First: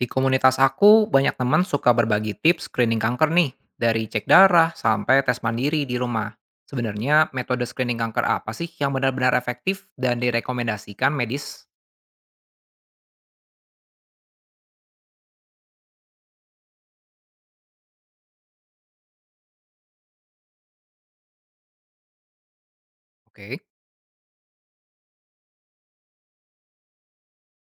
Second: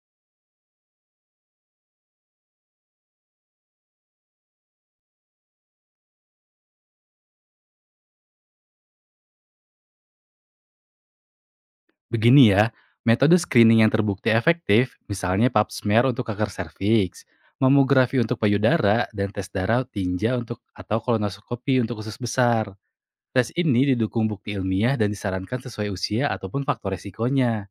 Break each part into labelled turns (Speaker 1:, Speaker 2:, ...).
Speaker 1: Di komunitas aku, banyak teman suka berbagi tips screening kanker nih, dari cek darah sampai tes mandiri di rumah. Sebenarnya metode screening kanker apa sih yang benar-benar efektif dan direkomendasikan medis?
Speaker 2: Begini ya, metode screening yang terbukti efektif, misalnya pap smear untuk kanker serviks, mamografi untuk payudara, dan tes darah tinja untuk atau kolonoskopi untuk usus besar. Tes
Speaker 1: Oke.
Speaker 2: ini didukung bukti ilmiah dan disarankan sesuai usia ataupun faktor resikonya.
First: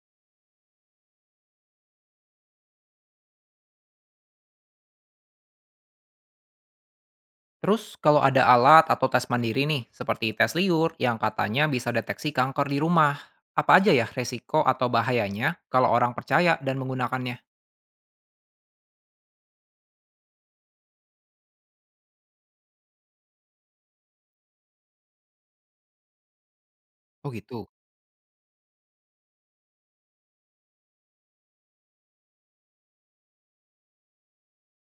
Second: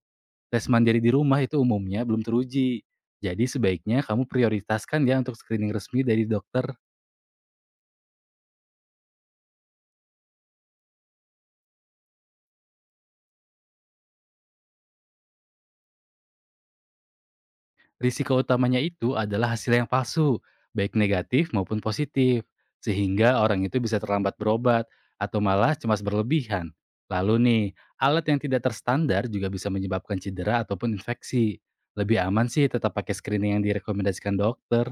Speaker 2: Tes mandiri di rumah itu umumnya belum teruji. Jadi sebaiknya kamu prioritaskan ya untuk screening resmi dari dokter.
Speaker 1: Terus kalau ada alat atau tes mandiri nih, seperti tes liur yang katanya bisa deteksi kanker di rumah, apa aja ya resiko atau bahayanya kalau orang percaya dan menggunakannya?
Speaker 2: Risiko utamanya itu adalah hasil yang palsu, baik negatif maupun positif, sehingga orang itu bisa terlambat berobat atau malah cemas berlebihan.
Speaker 1: Oh
Speaker 2: Lalu nih,
Speaker 1: gitu.
Speaker 2: alat yang tidak terstandar juga bisa menyebabkan cedera ataupun infeksi. Lebih aman sih tetap pakai screening yang direkomendasikan dokter.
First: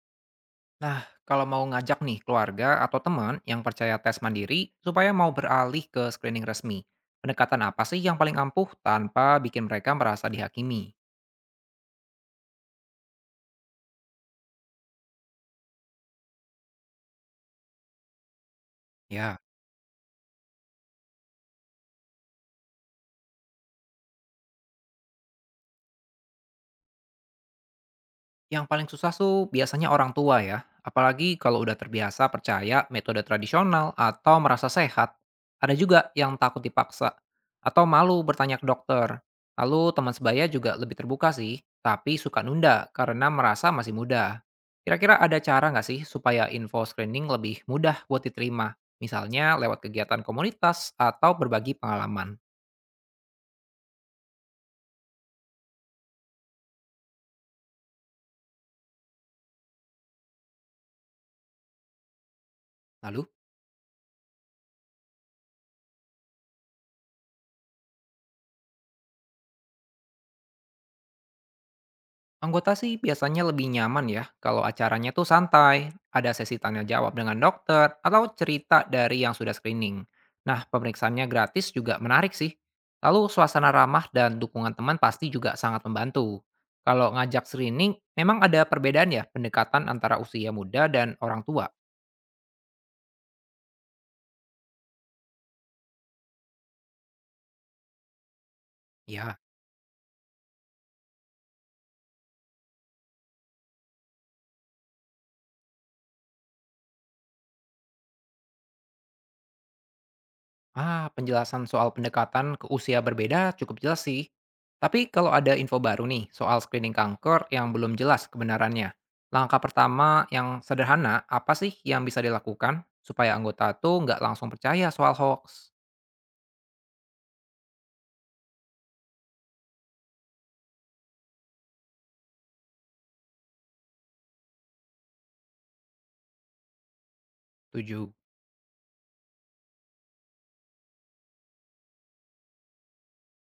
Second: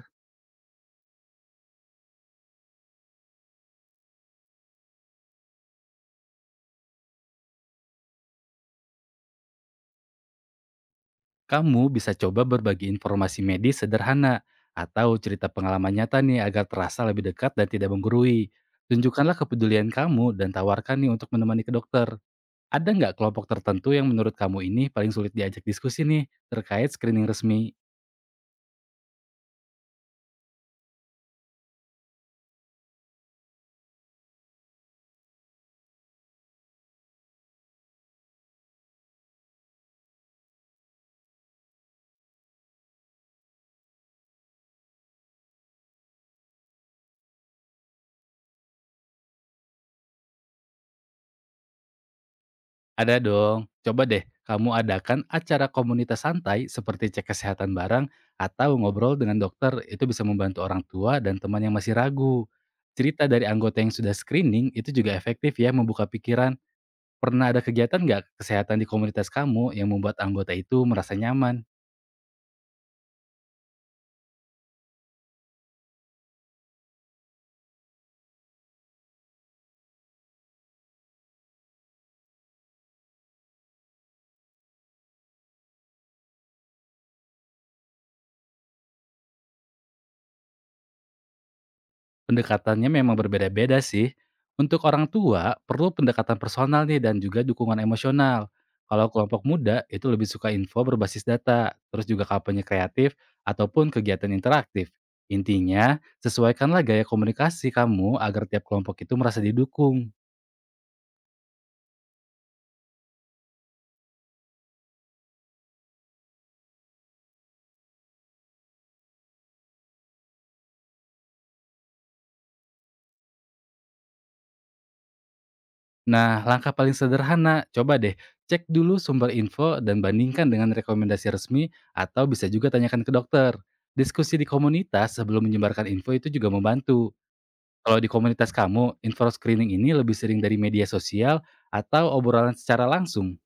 Speaker 1: Nah, kalau mau ngajak nih keluarga atau teman yang percaya tes mandiri supaya mau beralih ke screening resmi, pendekatan apa sih yang paling ampuh tanpa bikin mereka merasa dihakimi?
Speaker 2: Kamu bisa coba berbagi informasi medis sederhana atau cerita pengalaman nyata nih agar terasa lebih dekat dan tidak menggurui. Tunjukkanlah
Speaker 1: Ya.
Speaker 2: kepedulian kamu dan tawarkan nih untuk menemani ke dokter. Ada nggak kelompok tertentu yang menurut kamu ini paling sulit diajak diskusi nih, terkait screening resmi?
Speaker 1: Yang paling susah tuh biasanya orang tua ya, apalagi kalau udah terbiasa percaya metode tradisional atau merasa sehat. Ada juga yang takut dipaksa atau malu bertanya ke dokter. Lalu teman sebaya juga lebih terbuka sih, tapi suka nunda karena merasa masih muda. Kira-kira ada cara nggak sih supaya info screening lebih mudah buat diterima? Misalnya lewat kegiatan komunitas atau berbagi pengalaman.
Speaker 2: Ada dong. Coba deh kamu adakan acara komunitas santai seperti cek kesehatan bareng atau ngobrol dengan dokter, itu bisa membantu orang tua dan teman yang masih ragu. Cerita
Speaker 1: Lalu?
Speaker 2: dari anggota yang sudah screening itu juga efektif ya membuka pikiran. Pernah ada kegiatan nggak kesehatan di komunitas kamu yang membuat anggota itu merasa nyaman?
Speaker 1: Anggota sih biasanya lebih nyaman ya kalau acaranya tuh santai, ada sesi tanya jawab dengan dokter, atau cerita dari yang sudah screening. Nah, pemeriksaannya gratis juga menarik sih. Lalu suasana ramah dan dukungan teman pasti juga sangat membantu. Kalau ngajak screening, memang ada perbedaan ya pendekatan antara usia muda dan orang tua.
Speaker 2: Pendekatannya memang berbeda-beda sih. Untuk orang tua, perlu pendekatan personal nih dan juga dukungan emosional. Kalau
Speaker 1: Ya.
Speaker 2: kelompok muda, itu lebih suka info berbasis data, terus juga kampanye kreatif, ataupun kegiatan interaktif. Intinya, sesuaikanlah gaya komunikasi kamu agar tiap kelompok itu merasa didukung.
Speaker 1: Ah, penjelasan soal pendekatan ke usia berbeda cukup jelas sih. Tapi kalau ada info baru nih soal screening kanker yang belum jelas kebenarannya, langkah pertama yang sederhana apa sih yang bisa dilakukan supaya anggota tuh nggak langsung percaya soal hoax?
Speaker 2: Nah, langkah paling sederhana, coba deh cek dulu sumber info dan bandingkan dengan rekomendasi resmi atau bisa juga tanyakan ke dokter. Diskusi di komunitas sebelum menyebarkan info itu juga membantu. Kalau di
Speaker 1: 7.
Speaker 2: komunitas kamu, info screening ini lebih sering dari media sosial atau obrolan secara langsung?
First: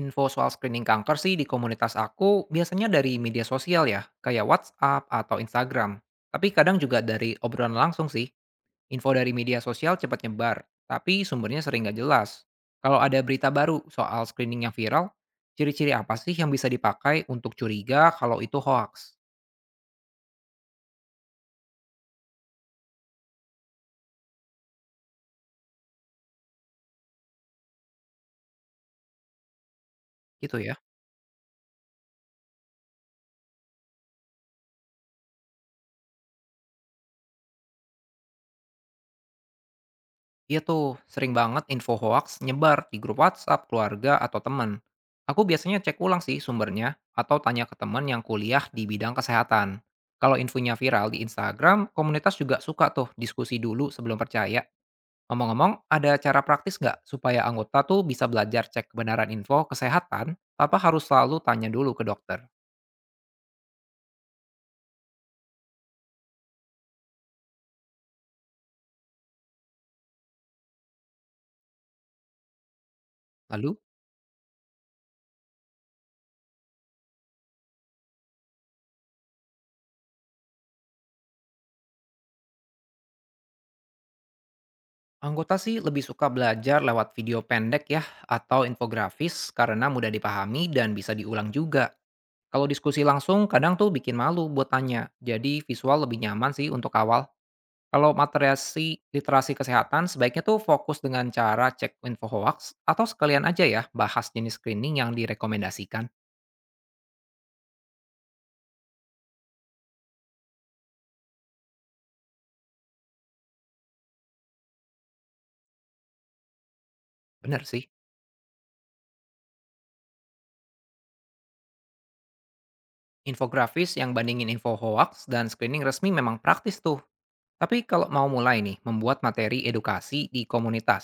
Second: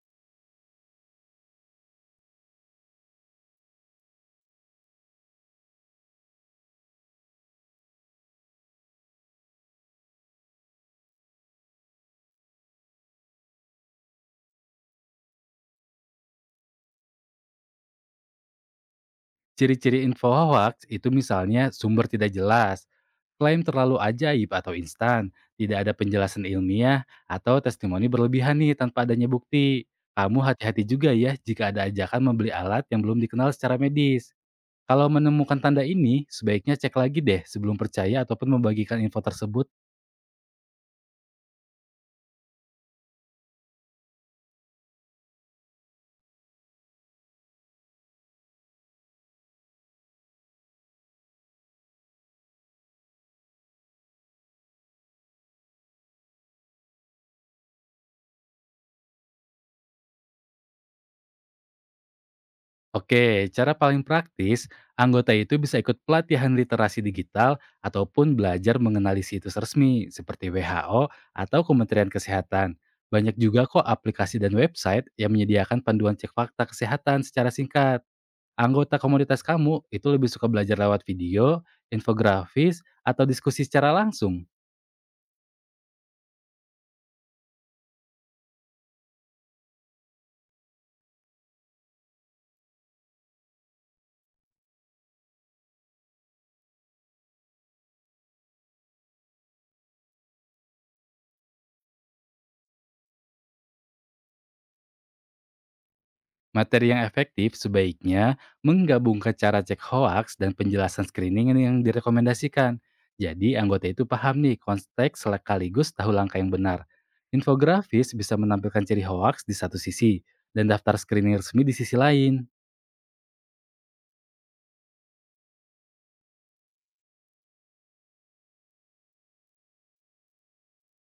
Speaker 1: Info soal screening kanker sih di komunitas aku biasanya dari media sosial ya, kayak WhatsApp atau Instagram. Tapi kadang juga dari obrolan langsung sih. Info dari media sosial cepat nyebar, tapi sumbernya sering nggak jelas. Kalau ada berita baru soal screening yang viral, ciri-ciri apa sih yang bisa dipakai untuk curiga kalau itu hoax?
Speaker 2: Ciri-ciri info hoax itu misalnya sumber tidak jelas, klaim terlalu ajaib atau instan, tidak ada penjelasan ilmiah, atau testimoni berlebihan nih tanpa adanya bukti. Kamu
Speaker 1: Gitu ya.
Speaker 2: hati-hati juga ya jika ada ajakan membeli alat yang belum dikenal secara medis. Kalau menemukan tanda ini, sebaiknya cek lagi deh sebelum percaya ataupun membagikan info tersebut.
Speaker 1: Iya tuh, sering banget info hoax nyebar di grup WhatsApp, keluarga, atau teman. Aku biasanya cek ulang sih sumbernya, atau tanya ke teman yang kuliah di bidang kesehatan. Kalau infonya viral di Instagram, komunitas juga suka tuh diskusi dulu sebelum percaya. Ngomong-ngomong, ada cara praktis nggak supaya anggota tuh bisa belajar cek kebenaran info kesehatan tanpa harus selalu tanya dulu ke dokter?
Speaker 2: Oke, cara paling praktis, anggota itu bisa ikut pelatihan literasi digital ataupun belajar mengenali situs resmi seperti WHO atau Kementerian Kesehatan. Banyak juga
Speaker 1: Lalu,
Speaker 2: kok aplikasi dan website yang menyediakan panduan cek fakta kesehatan secara singkat. Anggota komunitas kamu itu lebih suka belajar lewat video, infografis, atau diskusi secara langsung?
Speaker 1: anggota sih lebih suka belajar lewat video pendek ya atau infografis karena mudah dipahami dan bisa diulang juga. Kalau diskusi langsung kadang tuh bikin malu buat tanya, jadi visual lebih nyaman sih untuk awal. Kalau materiasi literasi kesehatan sebaiknya tuh fokus dengan cara cek info hoax atau sekalian aja ya bahas jenis screening yang direkomendasikan.
Speaker 2: Materi yang efektif sebaiknya menggabungkan cara cek hoaks dan penjelasan screening yang direkomendasikan. Jadi anggota itu paham nih konteks sekaligus tahu langkah yang benar.
Speaker 1: Bener sih.
Speaker 2: Infografis bisa menampilkan ciri hoaks di satu sisi dan daftar screening resmi di sisi lain.
Speaker 1: Infografis yang bandingin info hoax dan screening resmi memang praktis tuh. Tapi kalau mau mulai nih, membuat materi edukasi di komunitas.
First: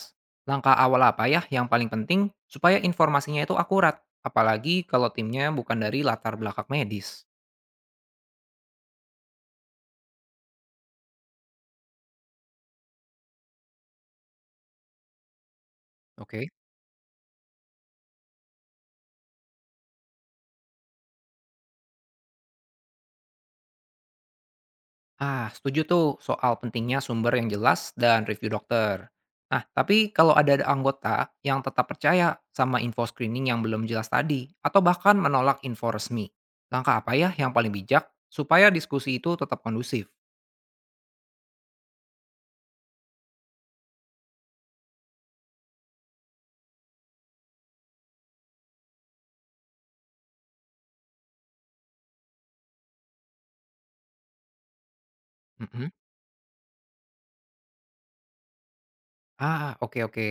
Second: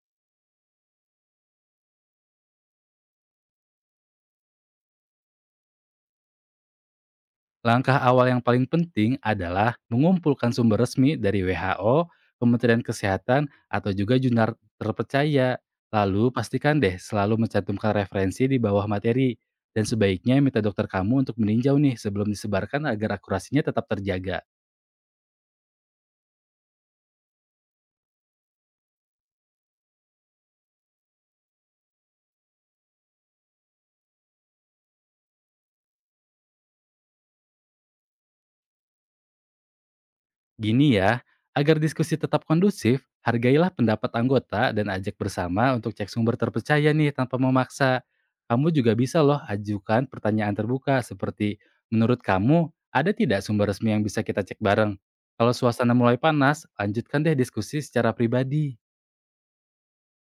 Speaker 1: Langkah awal apa ya yang paling penting supaya informasinya itu akurat? Apalagi kalau timnya bukan dari latar belakang medis.
Speaker 2: Langkah awal yang paling penting adalah mengumpulkan sumber resmi dari WHO, Kementerian Kesehatan, atau juga jurnal terpercaya. Lalu
Speaker 1: Oke.
Speaker 2: pastikan deh selalu mencantumkan referensi di bawah materi. Dan sebaiknya minta dokter kamu untuk meninjau nih sebelum disebarkan agar akurasinya tetap terjaga.
Speaker 1: Ah, setuju tuh soal pentingnya sumber yang jelas dan review dokter. Nah, tapi kalau ada anggota yang tetap percaya sama info screening yang belum jelas tadi, atau bahkan menolak info resmi, langkah apa ya yang paling bijak supaya diskusi itu tetap kondusif?
Speaker 2: Gini ya, agar diskusi tetap kondusif, hargailah pendapat anggota dan ajak bersama untuk cek sumber terpercaya nih tanpa memaksa. Kamu juga bisa loh ajukan pertanyaan terbuka seperti, menurut kamu ada tidak sumber resmi yang bisa kita cek bareng? Kalau
Speaker 1: Mm-mm.
Speaker 2: suasana mulai panas, lanjutkan deh diskusi secara pribadi.
Speaker 1: Ah, oke oke.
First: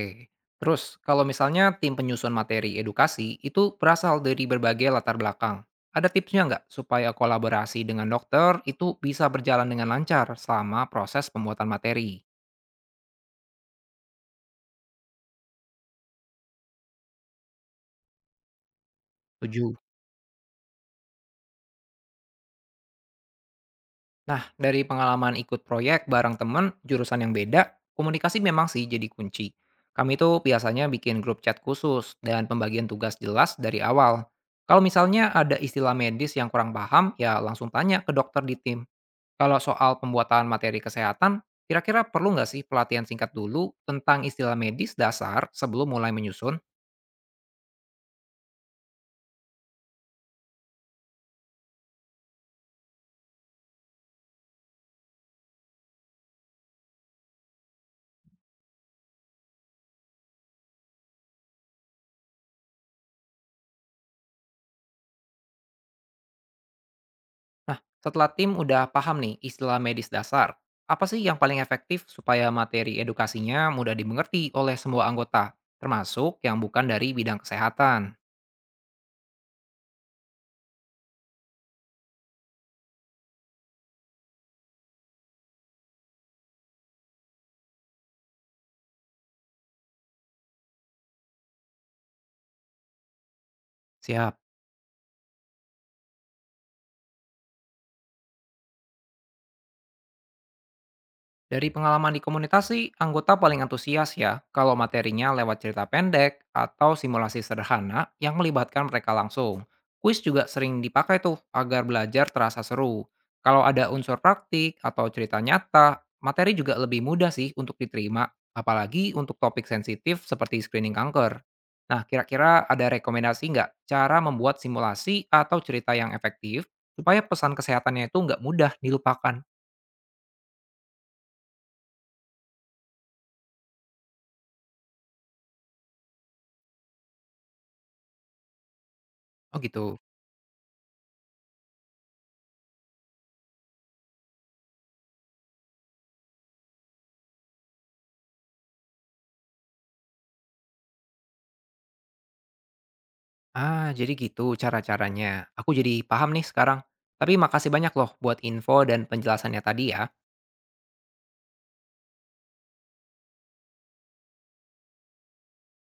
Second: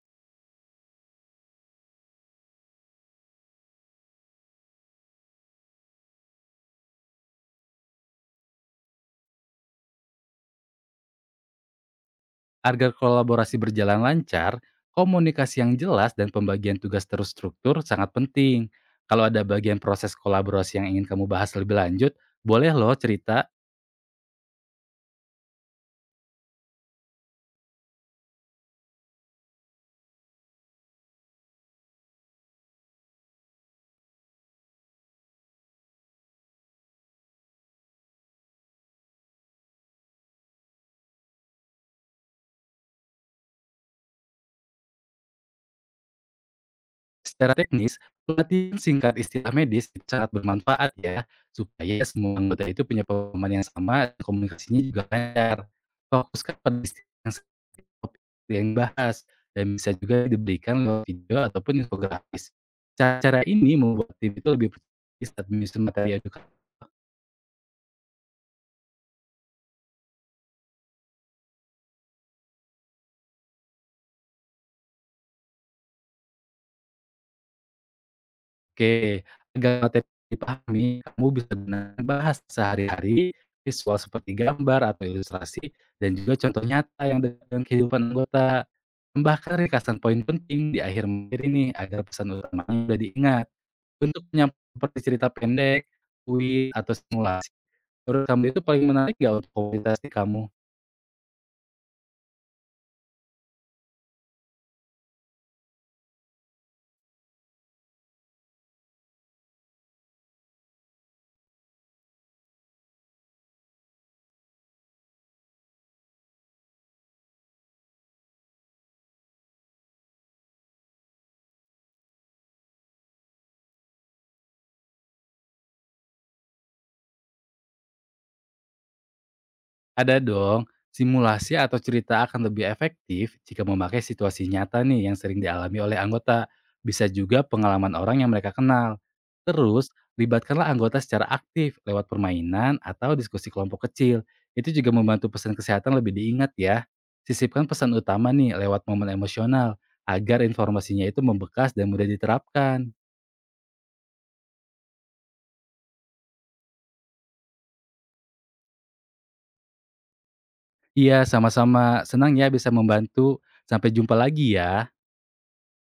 Speaker 1: Terus, kalau misalnya tim penyusun materi edukasi itu berasal dari berbagai latar belakang, ada tipsnya nggak supaya kolaborasi dengan dokter itu bisa berjalan dengan lancar selama proses pembuatan materi?
Speaker 2: Agar kolaborasi berjalan lancar, komunikasi yang jelas dan pembagian tugas terstruktur sangat penting. Kalau ada
Speaker 1: 7.
Speaker 2: bagian proses kolaborasi yang ingin kamu bahas lebih lanjut, boleh loh cerita.
Speaker 1: Nah, dari pengalaman ikut proyek bareng temen jurusan yang beda, komunikasi memang sih jadi kunci. Kami itu biasanya bikin grup chat khusus dan pembagian tugas jelas dari awal. Kalau misalnya ada istilah medis yang kurang paham, ya langsung tanya ke dokter di tim. Kalau soal pembuatan materi kesehatan, kira-kira perlu nggak sih pelatihan singkat dulu tentang istilah medis dasar sebelum mulai menyusun?
Speaker 2: Secara teknis, pelatihan singkat istilah medis itu sangat bermanfaat ya, supaya semua anggota itu punya pemahaman yang sama dan komunikasinya juga lancar. Fokuskan pada istilah yang topik yang dibahas dan bisa juga diberikan lewat video ataupun infografis. Cara-cara ini membuat tim itu lebih percaya diri saat menyusun materi edukasi.
Speaker 1: Nah, setelah tim udah paham nih istilah medis dasar, apa sih yang paling efektif supaya materi edukasinya mudah dimengerti oleh semua anggota, termasuk yang bukan dari bidang kesehatan?
Speaker 2: Oke, agar materi dipahami, kamu bisa gunakan bahasa sehari-hari, visual seperti gambar atau ilustrasi, dan juga contoh nyata yang dekat dengan kehidupan anggota. Tambahkan ringkasan poin penting di akhir materi nih, agar pesan utamanya sudah diingat. Untuk
Speaker 1: Siap.
Speaker 2: penyampaian seperti cerita pendek, kuis, atau simulasi, menurut kamu itu paling menarik nggak untuk komunitas di kamu?
Speaker 1: Dari pengalaman di komunitas sih, anggota paling antusias ya kalau materinya lewat cerita pendek atau simulasi sederhana yang melibatkan mereka langsung. Kuis juga sering dipakai tuh agar belajar terasa seru. Kalau ada unsur praktik atau cerita nyata, materi juga lebih mudah sih untuk diterima, apalagi untuk topik sensitif seperti screening kanker. Nah, kira-kira ada rekomendasi nggak cara membuat simulasi atau cerita yang efektif supaya pesan kesehatannya itu nggak mudah dilupakan?
Speaker 2: Ada dong, simulasi atau cerita akan lebih efektif jika memakai situasi nyata nih yang sering dialami oleh anggota. Bisa juga pengalaman orang yang mereka kenal.
Speaker 1: Oh
Speaker 2: Terus,
Speaker 1: gitu.
Speaker 2: libatkanlah anggota secara aktif lewat permainan atau diskusi kelompok kecil. Itu juga membantu pesan kesehatan lebih diingat ya. Sisipkan pesan utama nih lewat momen emosional agar informasinya itu membekas dan mudah diterapkan.
Speaker 1: Ah, jadi gitu cara-caranya. Aku jadi paham nih sekarang. Tapi makasih banyak loh buat info dan penjelasannya tadi ya.
Speaker 2: Iya, sama-sama. Senang ya bisa membantu. Sampai jumpa lagi ya.